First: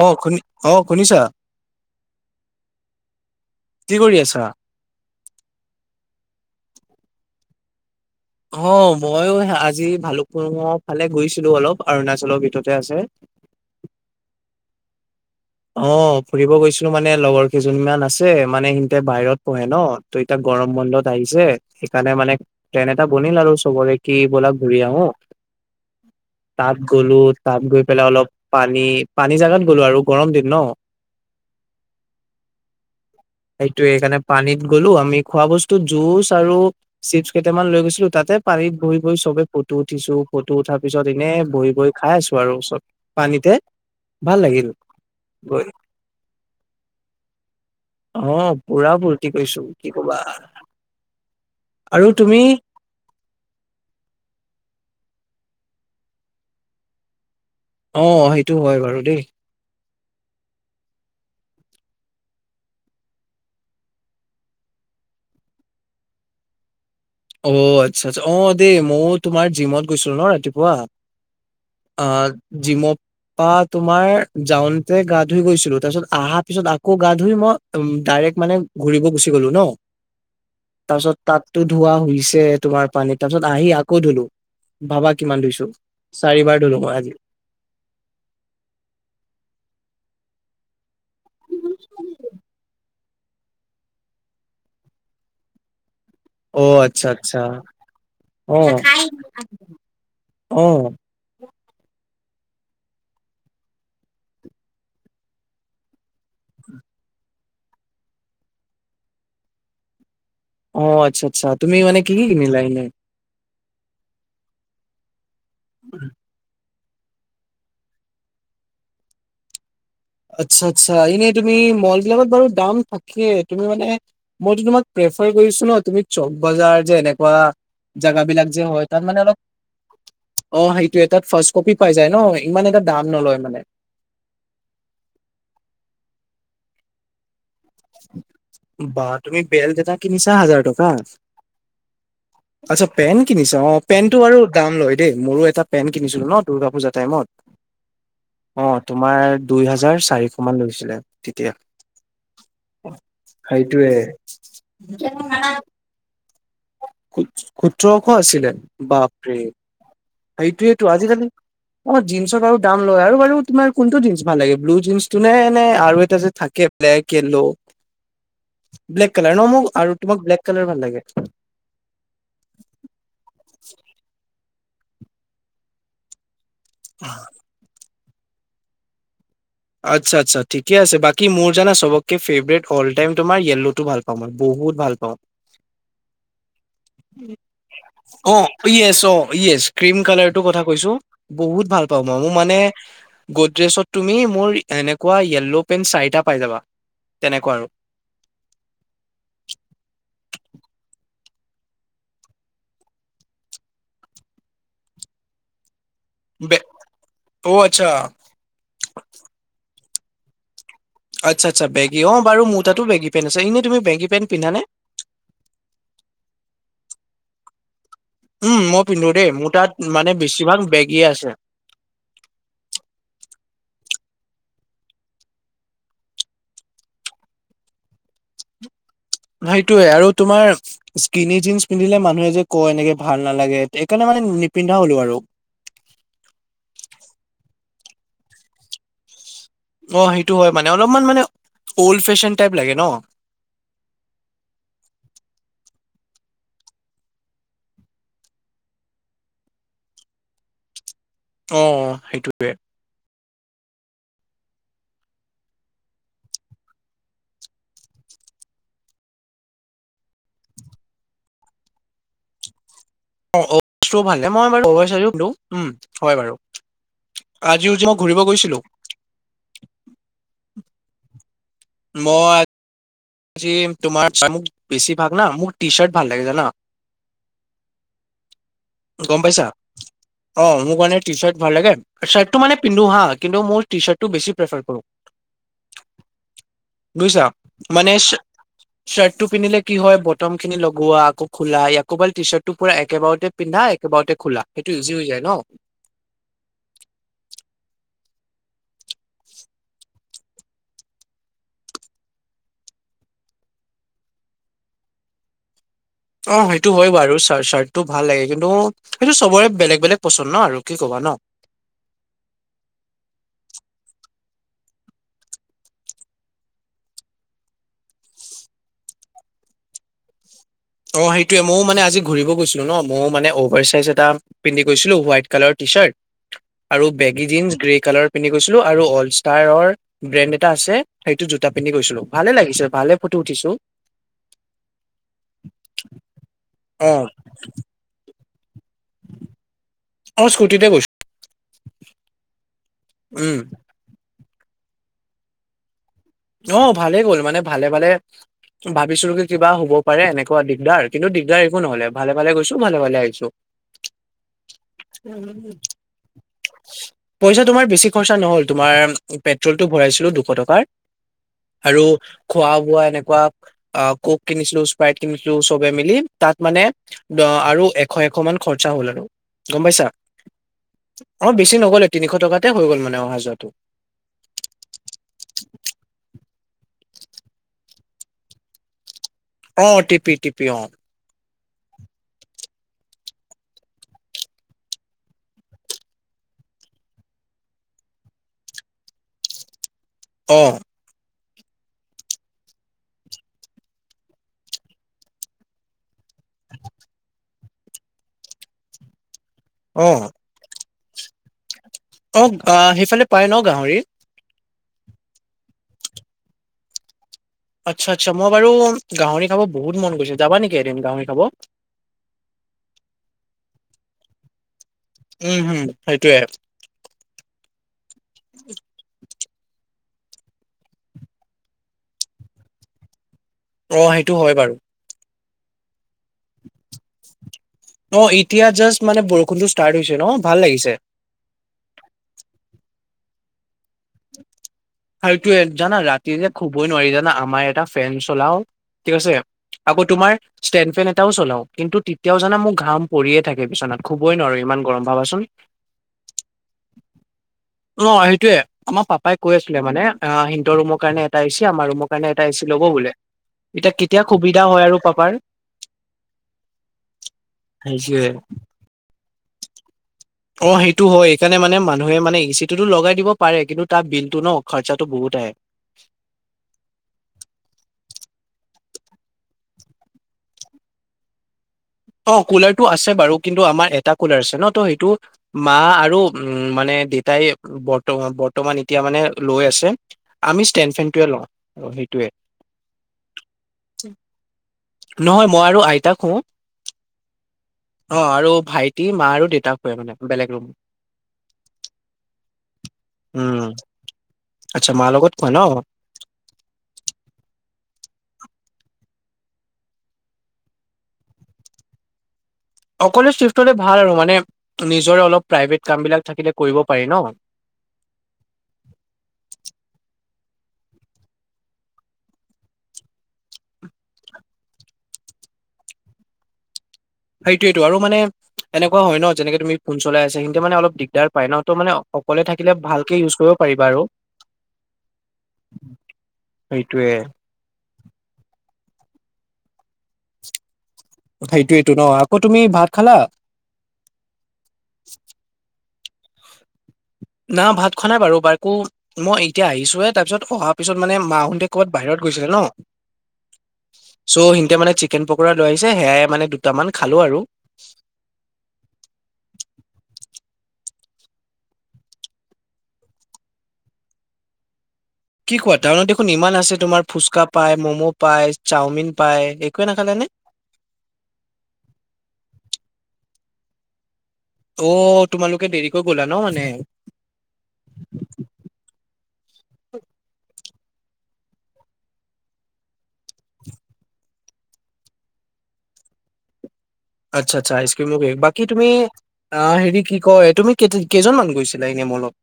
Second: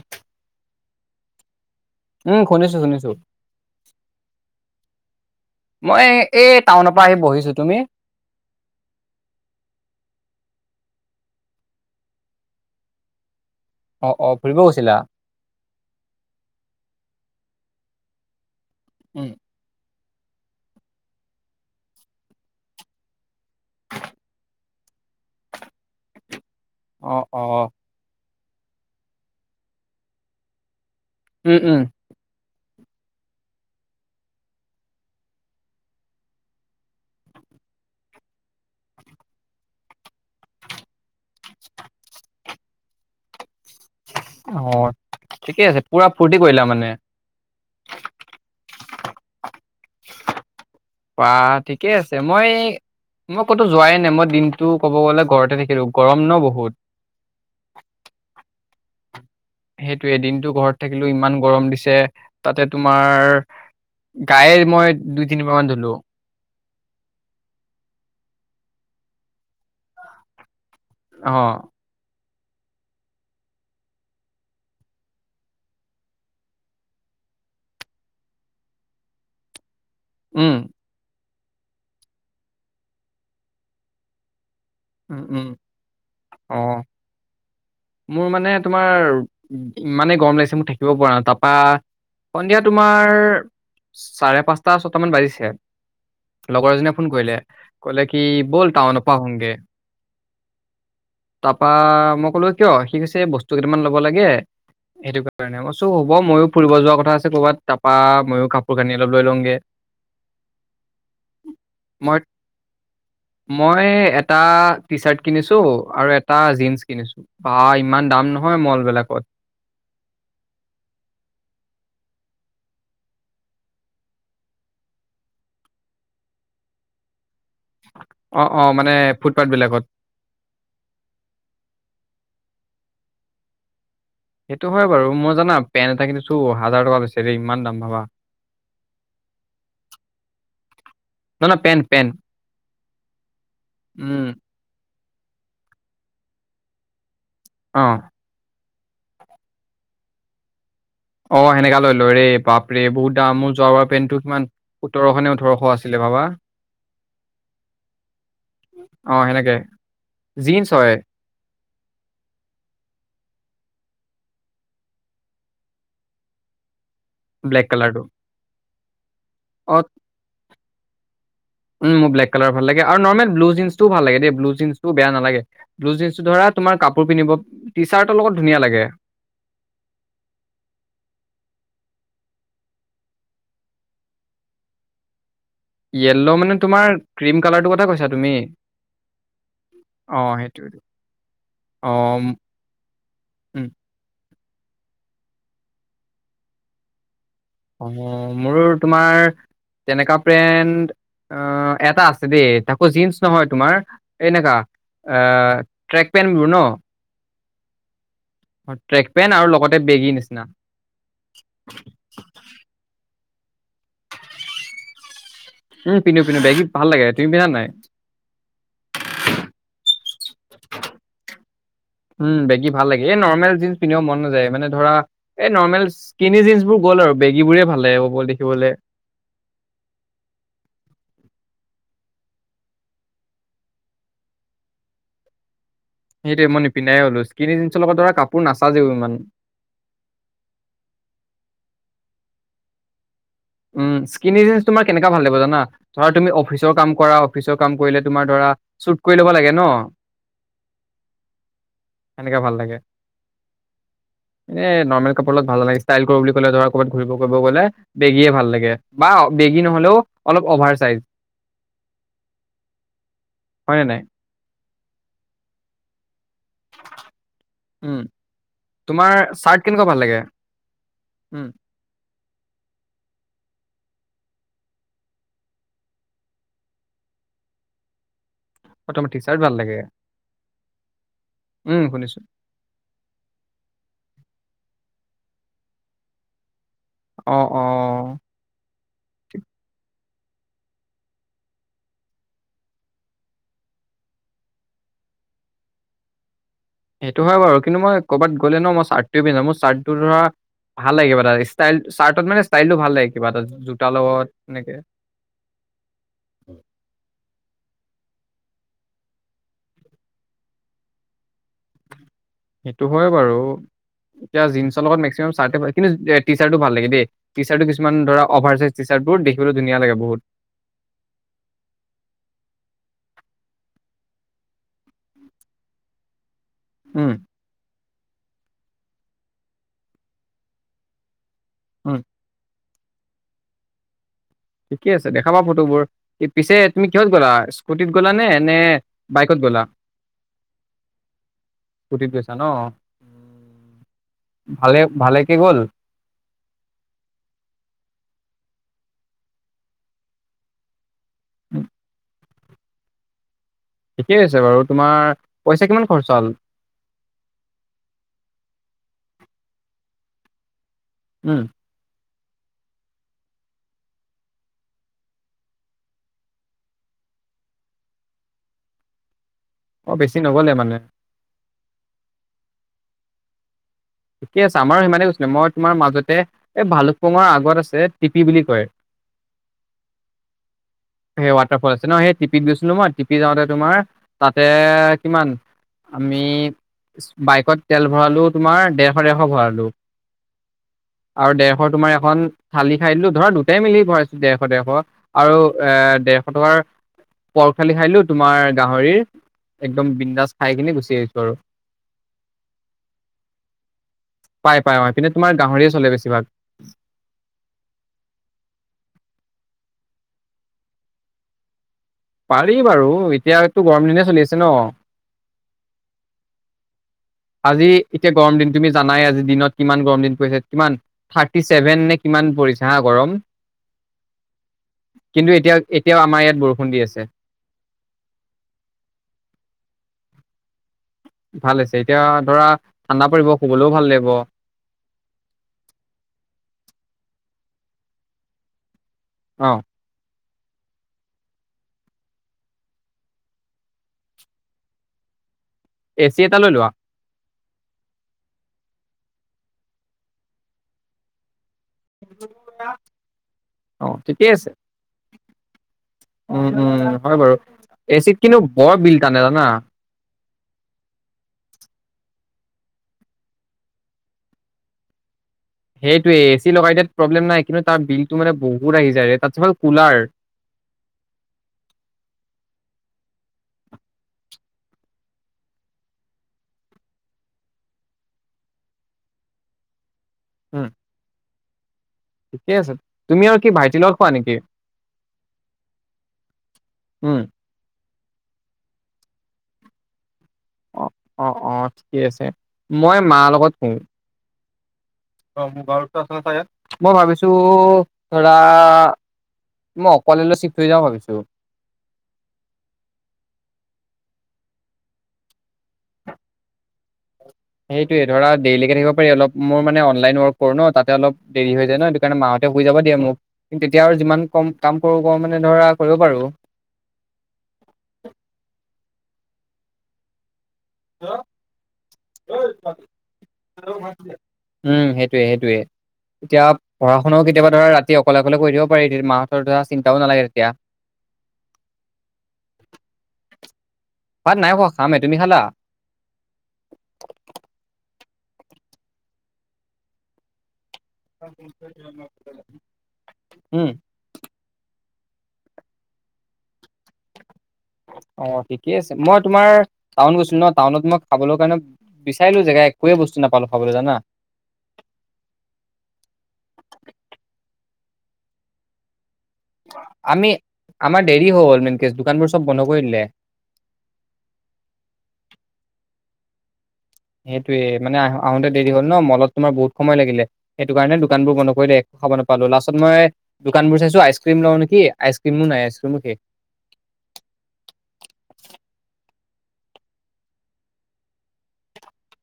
অহ, শুনি অহ শুনিছা। উম শুনিছো শুনিছো কি কৰি আছা? মই এই টাউনৰ পৰা আহি বহিছোঁ। তুমি? অহ, মইয়ো আজি ভালুকপুণৰ ফালে গৈছিলোঁ অলপ অৰুণাচলৰ ভিতৰতে আছে। অহ', অহ' ফুৰিব গৈছিলা? অহ, ফুৰিব গৈছিলোঁ মানে লগৰ কেইজনীমান আছে মানে সিহঁতে উম বাহিৰত পঢ়ে ন'। ত' এতিয়া গৰম বন্ধত আহিছে সেইকাৰণে মানে প্লেন এটা বনিল আৰু চবৰে কি বলা ঘূৰি আহো। [unintelligible] [unintelligible] তাত অ গলোঁ অ তাত গৈ পেলাই অলপ পানী পানী জোগাত গ'লো আৰু গৰম দিন ন'। উম', উম'। সেইটোৱে সেইকাৰণে পানীত গ'লো আমি খোৱা বস্তু জুচ আৰু চিপছ কেইটামান লৈ গৈছিলোঁ তাতে তাতে পানীত বহি-বহি চবে ফটো উঠিছোঁ ফটো উঠাৰ পিছত এনেই বহি-বহি খাই আছোঁ আৰু চব। পানী এইখিনিতে ভাল অ লাগিল। গৈ ঠিকে আছে, পুৰা ফূৰ্তি কৰিলা মানে। অহ, পুৰা ফূৰ্তি কৰিছোঁ কি কবা। বা ঠিকে আৰু আছে, তুমি মই মই ক'তো যোৱাই নাই মই দিন দিনতো ক'ব গ'লে ঘৰতে থাকিলোঁ গৰম ন' বহুত। অহ, সেইটো হয় বাৰু দেই। সেইটোৱে এদিনতো ঘৰত থাকিলেও ইমান গৰম দিছে, তাতে তোমাৰ গায়ে মই দুই তিনিবাৰ মান ধুলো। অহ, আচ্ছা আচ্ছা। অহ, দেই মইয়ো তোমাৰ জিমত গৈছিলো ন' ৰাতিপুৱা। অহ। অহ, জিম তাৰপা তোমাৰ যাওঁনতে গা ধুই গৈছিলোঁ, তাৰপিছত অহা পিছত আকৌ গা ধুই মই উম, ডাই এক মানে ঘূৰিব গুচি গ'লো ন'। উম তাৰপিছত তাতটো ধোৱা হৈছে তোমাৰ পানীত, তাৰপিছত আহি আকৌ ধুলো। ভাবা উম কিমান উম ধুইছোঁ, অ চাৰিবাৰ ধলো মই আজি। মোৰ মানে তোমাৰ ইমানে গৰম লাগিছে মোৰ, থাকিব পৰা নাই তাৰপা সন্ধিয়া তুমি তোমাৰ চাৰে পাঁচটা ছয়টা মান বাজিছে। অ লগৰ এজনীয়ে আচ্ছা ফোন কৰিলে, আচ্ছা ক'লে কি ব'ল টাউনৰ পাৰা আহোগে। অহ। তাৰপা মই ক'লো কিয়? সি কৈছে বস্তু কেইটামান ল'ব লাগে। সেইটো কাৰণে মই চ' হ'ব মইয়ো ফুৰিব যোৱাৰ কথা আছে ক'বাত তাৰপা মইয়ো কাপোৰ কানি অলপ লৈ লওঁগে। অহ, আচ্ছা আচ্ছা। তুমি মানে কি মই কি কিনিলা এনেই? মই এটা টি চাৰ্ট কিনিছোঁ আৰু এটা জীন্স। কিনিছোঁ বা ইমান দাম নহয় মলবিলাকত। আচ্ছা, আচ্ছা, এনে তুমি মল বিলাকত বাৰু দাম থাকিয়ে তুমি মানে মলো তোমাক ছ ন তুমি চক বজাৰ যে এনেকুৱা জাগ অ বিলাক যে অ হয় তাত মানে অলপ ফুটপাথ বিলাকত অ সেইটোয়ে তাত ফাৰ্ষ কপি পাই যায় ন। ইমান এটা দাম নলয় মানে। সেইটো হয় বাৰু মই জানা পেণ্ট এটা কিনিছো হাজাৰ টকা লৈছে দেৰিম। বা তুমি বেল যেটা কিনিছা হাজাৰ টকা। নহয় নহয় পেন্ট পেন্ট আচ্ছা পেন কিনিছা অ পেনটটো উম আৰু দাম লয়। দেই মোৰো এটা পেন কিনিছিলো ন দুৰ্গা পূজা টাইমত। অ', অ', তোমাৰ দুই হাজাৰ চাৰিশ মান লৈছিলে। তেতিয়া অ', এনেকা লৈ লৈ ৰে। পাপৰে বহুত দাম মোৰ যোৱাবাৰ সেইটোৱে পেণ্টটো ইমান সোতৰশ নে ওঠৰশ আছিলে ভাবা। [unintelligible] আছিলে অ বাপৰি। সেনেকে জিন্স সেইটোয়েতটো হয় আজিকালি আমাৰ জিন্ছৰ বাৰু দাম লয় আৰু বাৰু। কোনটো জিনন্ ভাল লাগে ব্লু জিনন্টো নে এনেে আৰু এটা যে থাকে? ব্লেক য়্লো ব্লেক কালাৰটো ব্লেক কালাৰ ন মোক আৰু তোমাক ব্লেক কালাৰ ভাল লাগে। উ মোৰ ব্লেক কালাৰ ভাল লাগে আৰু নৰ্মেল ব্লু জিনন টো ভাল লাগেেই ব্লু। বেয়া নালাগে ব্লু জটো ধৰা তোমাৰ কাপোৰ পিন্ধিব টি চাৰ্টৰ লগত ধুনীয়া লাগে। আচ্ছা আচ্ছা ঠিকে আছে বাকী মোৰ জানা চবকে ফেভৰেট অলটাইম তোমাৰয়েললো ভাল পাওঁ মই বহুত। বহুত ভাল পাওঁ। [unintelligible] য়েল্ল মানে তোমাৰ ক্ৰীম কালাৰটো কথা কৈছা তুমি অ য়েছ অ য়েছ ক্ৰীম অ কালাৰটো কথা সেইটোৱে। কৈছো বহুত ভাল প মই মোৰ মে উম গজত তুি মোৰ। এনেকুৱা য়েল্ল' পেন চাৰিটা পাই যাবা। তেনেকুৱা আৰু অ', মোৰ তোমাৰ তেনেকাা পেণ্ড। অ', এটা আছে দেই তাকো জীন্চ নহয় তোমাৰ এনেকাা এ। ট্ৰেক পেণ্ট বোৰ বে ন অ আচ্ছা ট্ৰেক পেণ্ট আৰু লগতে বেগীৰ নিচিনা। আচ্ছা, আচ্ছ, বেগী অ বাৰু মোৰ তাত বেগ পেন আছ এনেইুি বেগী। পেন্ট পিন্ধানে উম পিন্ধো পিন্ধো বেকি ভাল লাগে তুমি পিন্ধা নাই? উম, মই পিন্ধো দেই মোৰ তাত মানে বেছিভাগ বেগেই আছে। উম বেগী ভাল লাগে এই নৰ্মেল জিনন্ছ পিন্ধিবও মন নাযায় মানে ধৰা এই নৰ্মেল জিন বোৰ। ব আৰু বেগী বোৰে ভালে বব দেখিবলৈ। সেইটোয়ে আৰু তোমাৰ স্কিনি জিনন্ছ পিন্ধিলে মানুহে যে কয় এনেকে ভাল নালাগেেইকাৰণে মান। ম নিপিন্ধা হ'লো আৰু। সেইটোৱে মই নিপিধাইে হ'লো স কিনি জিনন্চৰ লগত ধৰা কাপোৰ নাচাাজেও ইমান। অ', েইটো হয় মানে অলপমান মানে অল্ড ফেশ্বন টাইপ লাগে ন? উম স্কিনজ তোমাৰ কেনেকুৱ ভাল লাগিব জানা ধৰা তুমি অফিচৰ কাম কৰা অফিচৰ কাম কৰিলে তোমাৰ ধৰা। ল ন। অ ', সেইটোৱে। [unintelligible] এ নৰ্মেল কাপোৰত ভাল নালাগে, ষ্টাইল কৰো বুলি ক'লে ধৰ ক'ৰবাত ঘূৰি কৰিব গ'লে বেগী। ল বেগ নহলে অলপ অভাৰ চ। অ', বস ভাল মই বাৰু উম হয় বাৰু। আজিও যে উম মই ঘূৰিব গৈছিলো তোমাৰ চাৰ্ট কেনেকুৱা ভাল লাগে উম। মই। জি তোমাৰ মোক বেছিভাগ না মোক টি চাৰ্ট ভাল লাগে জানা। অ', মাৰ গম টি পাইছা চাৰ্ট ভাল লাগে? অ', মোৰ কাৰণে টি চাৰ্ট ভাল লাগে উম, শুনিছো। চাৰ্ট টো মানে পিন্ধো হা কিন্তু মোৰ টি চাৰ্ টো বেছি প্ৰফাৰ কৰো বুইছা। অ', মানে অ'। চাৰ্ট চাৰ্টটো ঠিক পিন্ধিলে কি হয় ব বটমখিনি লগোৱা আকৌ খোলা আকৌ এবাৰ টিচাৰ্টটো পুৰা একেবাৰতে পিন্ধা একেবাৰতে খোলা সেইটো ইউজি হৈ যায়। ন'। সেইটো হয় বাৰু কিন্তু মই কৰ'বাত গ'লে ন' মই চাৰ্টোৱে পিন্ধা মোৰ চাৰ্টটো ধৰা ভাল লাগিবা তাত ষ্টাইল চাৰ্টত মানে ষ্টাইলটো ভাল লাগে কিবা এটা জোতাৰ লগত এনেকে। অহ, সেইটো হয় বাৰু চা-চাৰ্টটো ভাল লাগে। কিন্তু সেইটো চবৰে বেলেগ বেলেগ পচন্দ ন' আৰু কি কবা ন' সেইটো হয় বাৰু। এতিয়া জিন্সৰ লগত মেকচিমাম চাৰ্ট হয়, কিন্তু টিচাৰ্টটো ভাল লাগে দেই টিচাৰ্টটো কিছুমান ধৰা অভাৰ চাইজ টিচাৰ্ট। বহুত দেখিবলৈ ধুনীয়া লাগে বহুত। অহ, সেইটোযৱে মইয়ো মানে আজি ঘুৰিব গৈছিলোঁ ন'। মইয়ো মানে অভাৰ চাইজ এটা পিন্ধি গৈছিলোঁ, হোৱাইট কালাৰ টি টিচাৰ্ট। আৰু উম, বেগী জীন্স গ্ৰে কালাৰ পিন্ধি গৈছিলোঁ আৰু অলষ্টাৰৰ ব্ৰেণ্ড এটা আছে সেই সেইটো জোতা পিন্ধি উম। গৈছিলোঁ, ভালে লাগিছে ভালে ফটো উঠিছোঁ। ঠিকে আছে দেখাবা ফটোবোৰ, এই পিছে তুমি অ কিহত গলা স্কুটিত গ'লা নে, নে বাইকত গ'লা। অ স্কুটিতে গৈছো স্কুটিত গৈইছা ন' উম ভালে ভালে কি গ'ল। অহ, ভালে গ'ল মানে ভালে-ভালে ভাবিছিলোঁ কি কিবা হ'ব পাৰে এনেকুৱা দিগদাৰ, কিন্তু দিগদাৰ একো নহ'লে ভালে ফালে গৈছোঁ ভালে-ভালে আহিছোঁ। ঠিকেই আছে বাৰু তোমাৰ, পইচা কিমান খৰচা হ'ল? পইচা তোমাৰ বেছি খৰচা নহ'ল তোমাৰ পেট্ৰলটো কৰাইছিলোঁ দুশ টকাৰ উম আৰু খোৱা বোৱা এনেকুৱা ক'ক কিনিছিলোঁ স্প্ৰাইট কিনিছিলোঁ চবে মিলি তাত মানে দহ অহ, আৰু এশ এশ মান খৰচা হ'ল আৰু। গম পাইছা, অ বেছি নগ'লে মানে অহ বেছি নিলে তিনিশ টকাতে হৈ গ'ল মানে অহা যোৱাটো। ঠিকে আছে আমাৰো সিমানে গৈছিলে মই তোমাৰ মাজতে এই ভালুকপঙৰ আগত আছে টিপি বুলি কয়। অ টিপি টিপি অ সেই ৱাটাৰফলছে ন' সেই টিপিত কিন্তু মই টিপি যাওঁতে তোমাৰ তাতে কিমান আমি বাইকত তেল ভৰালোঁ তোমাৰ দেৰশ দেৰশ ভৰালোঁ। অহ। আৰু দেৰশ তোমাৰ এখন থালি খাই দিলোঁ, ধৰা দুটাই মিলি ভৰাইছোঁ দেৰশ-দেৰশ আৰু এ দেৰশ টকাৰ পৰ খালি খাই দিলোঁ তোমাৰ গাহৰিৰ। একদম বিন্দাজ খাই কিনি গুচি আহিছোঁ আৰু। অহ, আহ সেইফালে পায় ন' গাহৰি। পায়, পায়। অহ, এইপিনে তোমাৰ গাহৰিয়ে চলে বেছিভাগ। আচ্ছা, আচ্ছা। মই বাৰু গাহৰি খাব বহুত মন গৈছে যাবা নেকি এদিন গাহৰি খাব? পাৰি বাৰু এতিয়াতো গৰম দিনেই চলি আছে ন'। উম', হম' সেইটোৱে। আজি এতিয়া গৰম দিন, তুমি জানাই আজি দিনত কিমান গৰম দিন পৰিছে কিমান, থাৰ্টি চছেভেন নে কিমান পৰিছে হা গৰম? অহ, সেইটো হয় বাৰু। কিন্তু এতিয়া এ অহ, এতিয়া জাষ্ট মানে বৰষুণতটো ষ্টাৰ্ট হৈছে ন' ভাল লাগিছে। ভাল হৈছে এতিয়া ধৰা ঠাণ্ডা পৰিব। শুবলৈও ভাল লাগিব আৰু এইটোৱে জানা ৰাতি যে শুবই নোৱাৰি জানা, আমাৰ এটা ফেন চলাওঁ। ঠিক আছে। অ আকৌ তোমাৰ? ষ্টেণ্ড ফেন এটাও চলাওঁ কিন্তু তেতিয়াও জানা মোৰ ঘাম পৰিয়ে থাকে বিচনাত, শুবই নোৱাৰো ইমান গৰম ভাবাচোন। এ চি এটা লৈ লোৱা। ন' সেইটোৱে আমাৰ পাপাই কৈ আছিলে মানে সিন্তৰ ৰুমৰ কাৰণে এটা এই চি কি আমাৰ ৰুমৰ কাৰণে এটা এ চি ল'ব বোলে। এতিয়া অ কেতিয়া ঠিকেই সুবিধা আছে হয় আৰু পাপাৰ। উম, উম, হয় বাৰু সেইটোৱে এচিত কিন্তু বৰ বিল টানে জানা অ', সেইটো হয় সেইকাৰণে মানে মান মানুহে মানে ই চি টোতো লগাই দিব পাৰে কিন্তু তাৰ বিলতটো ন খৰচাো বহুত আহে সেইটোয়ে এ চি লগাইাত প্ৰব্লেম নাই কিন্তু তাৰ বিল টো মানে বহুত আহি যায় তাতছফল কুলাৰ অ', কুলাৰ টো আছে বাৰু কিন্তু আমাৰ এটা কুলাৰ আছে ন ত সেইটো মা আৰু উ মানে দেতাই বৰ বৰ্তমান এতিয়া মানে লৈ আছে আমি উম টেন এটভ ল ঠিকে আছে তুমি আৰু কি ভাইটিৰ লগত খোৱা নেকি নহয় মই আৰু আইতাক শুও উম, অ', ৰু ভাইটি মা আৰু দেউতাক হয় মানে বেলেগ ৰুম অ', অ ', ঠিকে আছে মই মাৰ উম লগত শুওঁ আচ্ছা মাৰ লগত খোৱা ন অ', বতো আছে ন চ ইয়াত মই ভাবিছো ধৰা, মই অকলেলৈ শিক থৈ যাওঁ ভাবিছো অকলে চিফ্ট হলে ভাল আৰু মানে, নিজৰে অলপ প্ৰাইভেট কাম বিলাক থাকিলে কৰিব পাৰি ন সেইটোোৱে ধৰা ডেইলকে থাকিব পাৰি অলপ মোৰ মানে অনলাইন ৱৰ্ক কৰো ন তাতে অলপ দেৰি হৈ যায় ন স কাৰণে মাহ তেয়া বুজ যাব দিয়ে মোক কিন্তু তেতিয়া আৰু যিমান কম কাম কৰো ক মানে ধৰা কৰিব পাৰো সেইটোয়েইটো আৰু মানে এনেকুৱা হয় ন যেনেকে তুমি ফোন চলাই আছা তিয়া মানে অলপ দিগদাৰ পায় ন, তো মানে সকোৱলে থাকিলে ভালকে ইউজ কৰিব পাৰিবা আৰু উম, সেইটোয়ে সেইটোয়ে এতিয়া সেইটোয়ে পঢ়া শুনাও কেতিয়াবা ধৰা ৰাতি অকলে অকলে কৰি দিব- মাহতৰ ধৰা চিন্তাও নাগে তেতিয়া কথা এইটোৱ এইটো ন আকৌ তুমি ভাত খালা [unintelligible] নাই খামে তুমি খালা? না ভাত খোৱা নাই বাৰু, বাৰ একো মই এতিয়া আহিছোে তাৰপিছত অ ত পিছত মানে মাহতে কৰ'বাত বাহিৰত গৈছিলে ন, উম চ' সিহতে মানে চিকেন পকৰা লৈাইছে সেয়াই মানে দুামান অ', ঠিকে আছে, মই তোমাৰ টাউন গ ন টাউনত মই খাবলৈ কাৰণে বিচাৰিলো জেগা একোৱে বস্তু নাপালো খাবলৈ জানা কি কোৱা টাউনত দেখোন ইমান আছে তোমাৰ ফুচকা পাই ম'ম' পাই চাওমিন পায় একোৱে নাখালে নে? আমি আমাৰ দেৰি হ হ'ল মেনকে দোকানবোৰ চব বন্ধ কৰি দিললে অ' তোমালোকে দেৰিকৈ গ'লা ন মানে সেইটোয়ে মানে আহ আহোতে দেৰি হ'ল ন মলত তোমাৰ বহুত সময় লাগিলে সেইটো কাৰণে দোকান বোৰ বন্ কৰি দ দেে খাব নাপালো লাষ্টত মই দোকান বোৰ চাইছো আইচক্ৰীম ল কি আইক্ৰিম নাই আইক্ৰমো আচ্ছা, আচ্ছা, আইচ কিম বাকী তুমি অ হেৰি কি কয় তুমি কেইজনমানান গৈছিলা এনে মলত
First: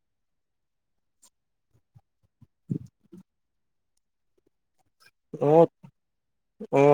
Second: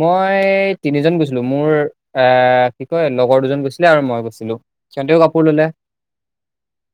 মই তিনিজন গৈছিলো, মোৰ এ কি কয় লগৰ দুজন গৈছিলে আৰু মই গৈছিলো সিহঁতেও কাপোৰ ললে অ',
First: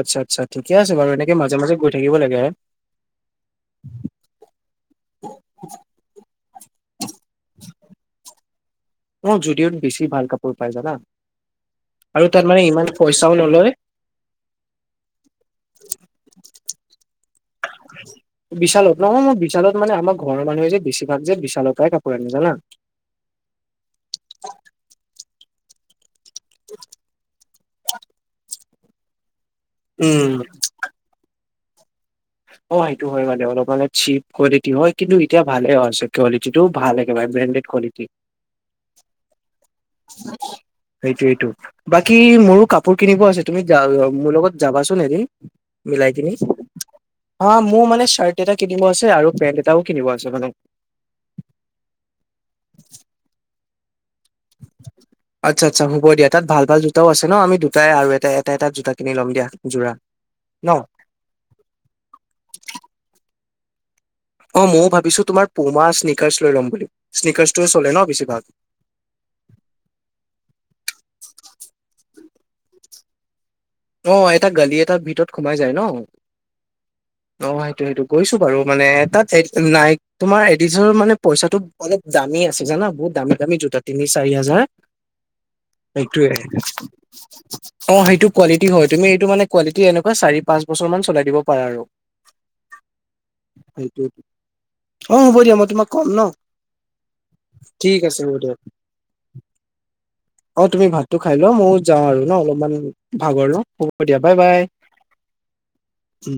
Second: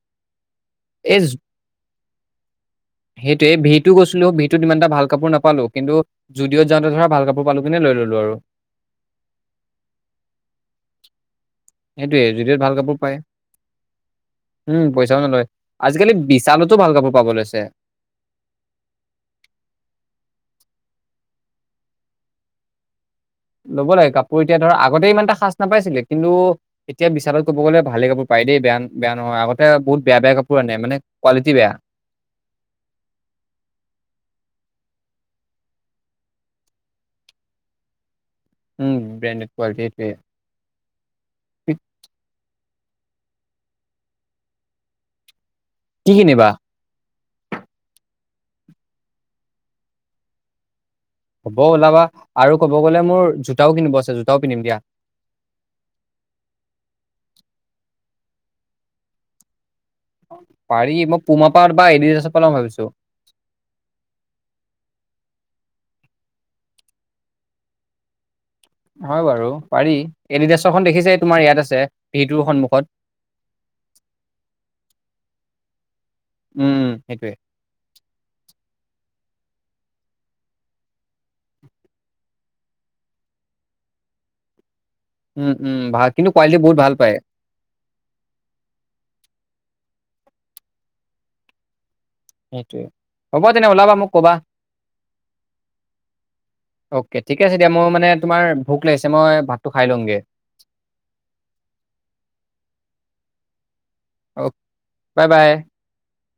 আচ্ছা, আচ্ছা, ঠিকে আছে বাৰু এই এনেকে মাজে মাজে গৈ থাকিব লাগে হ সেইটোৱে ভহিটো গৈছিলো ভহটোত ই এটা ভাল কাপোৰ নাপালো কিন্তু ষ্টুডিঅত যাওঁতে ধৰা ভাল কাপোৰ পালো কিনে লৈ ললো আৰু অ', যদিঅত বেছি ভাল কাপোৰ পাই জানা সেইটোৱে আৰু তাত যদি মানে ভাল ইমান কাপোৰ পায় পইচাও নলয় উম পইচাও নলয় আজিকালি বিশালতো ভাল কাপোৰ পাবলৈছে বিশালত নহয় মোৰ বিশালত মানে আমাৰ ঘৰৰ মানুহে যে বছিভাগ যে বিশালতাই কাপোৰ আনিনে জানা ল'ব লাগে কাপোৰ এতিয়া ধৰ আগতে ইমান এটা সাঁচ নাপাইছিলে কিন্তু এতিয়া বিশালত ক'ব গ'লে ভালেই কাপোৰ পায় দেই বেয়া বেয়া নহয় আগতে বহুত বেয়া বেয়া কাপোৰ আনে মানে কোৱালি বেয়া অ', সেইটো হয় মানে অলপ অলপ চিপ কোৱালিটি হয় কিন্তু এতিয়া ভালে হৈছে কোৱালিটি টো ভাল একে ম ব্ৰানণ্ডেড কালিটি উম বেন সেইটো ইটো বাকী মোৰো কাম কিনিব আছে তুমি য মোৰ লগত যাবাচোন এদিন কি মিলাই কিনি কিনিবা অ', মোৰ মানে চাৰ এটা কিনিব আছে আৰু পেণ্ট এটাও কিনিব আছে মানে হ'ব ওলাবা আৰু ক'ব গ'লে মোৰ জোতাও কিনিব আছে জোতা আচ্ছা, আচ্ছা, হ'ব দিয়া তাত ভাল ভাল জোতাও আছে ন আমি দু জাই আৰু এটা এটা এটা জোতা কিনি ল' দিয়া যোৰা ন পাৰি মই পুমা পাৰ বা এডিদাচৰ পৰা লাম ভাবিছো অ ', ময়ো ভাবিছো তোমাৰ পুমা স্নিকাৰ্চ লৈ ল'ম বুলি স্নিকছটো চলে ন বেছিভাগ হয় বাৰু, পাৰি এডডশখন দেখিছে তোমাৰ ইয়াত আছে ভটোৰ সন্মুখত উ অ', টা গালি এটটা ভিতৰত সোমাই যায় ন অ', উম সেইটোৱে। সেইটো সেইটো গৈছো বাৰু মানে তাত নাই তোমাৰ এডিছৰ মানে পইচাটো অলপ দামী আছে জানা বহুত দামী দামী জোতা তিনি চাৰি হাজাৰ উম উম ভাল সেইটোৱে কিন্তু কোৱালিটি বহুত ভাল পায় অ', সেইটো হয়, তুমি এইটো মানে কোৱলিটি এনেকুৱ চাৰি পাঁচ বছৰান চলাই দিবাৰা আৰু সেইটোৱে হ'ব তেনে ওলাবা সেইটো মোক কবা অ', হ'ব দিয়া মই তোমাক ক'ম ন অকে ঠিকে আছে দিয়া মোৰ ঠিক মানে আছে হ'ব তোমাৰ দিয়া ভোক লাগিছে মই ভাতটো খাই লমগে অ', তুমি ভাতটো খাই লোৱা ময়ো যাওঁ আৰু ন অলপমান ভাগৰ ল অ', বাই বা উম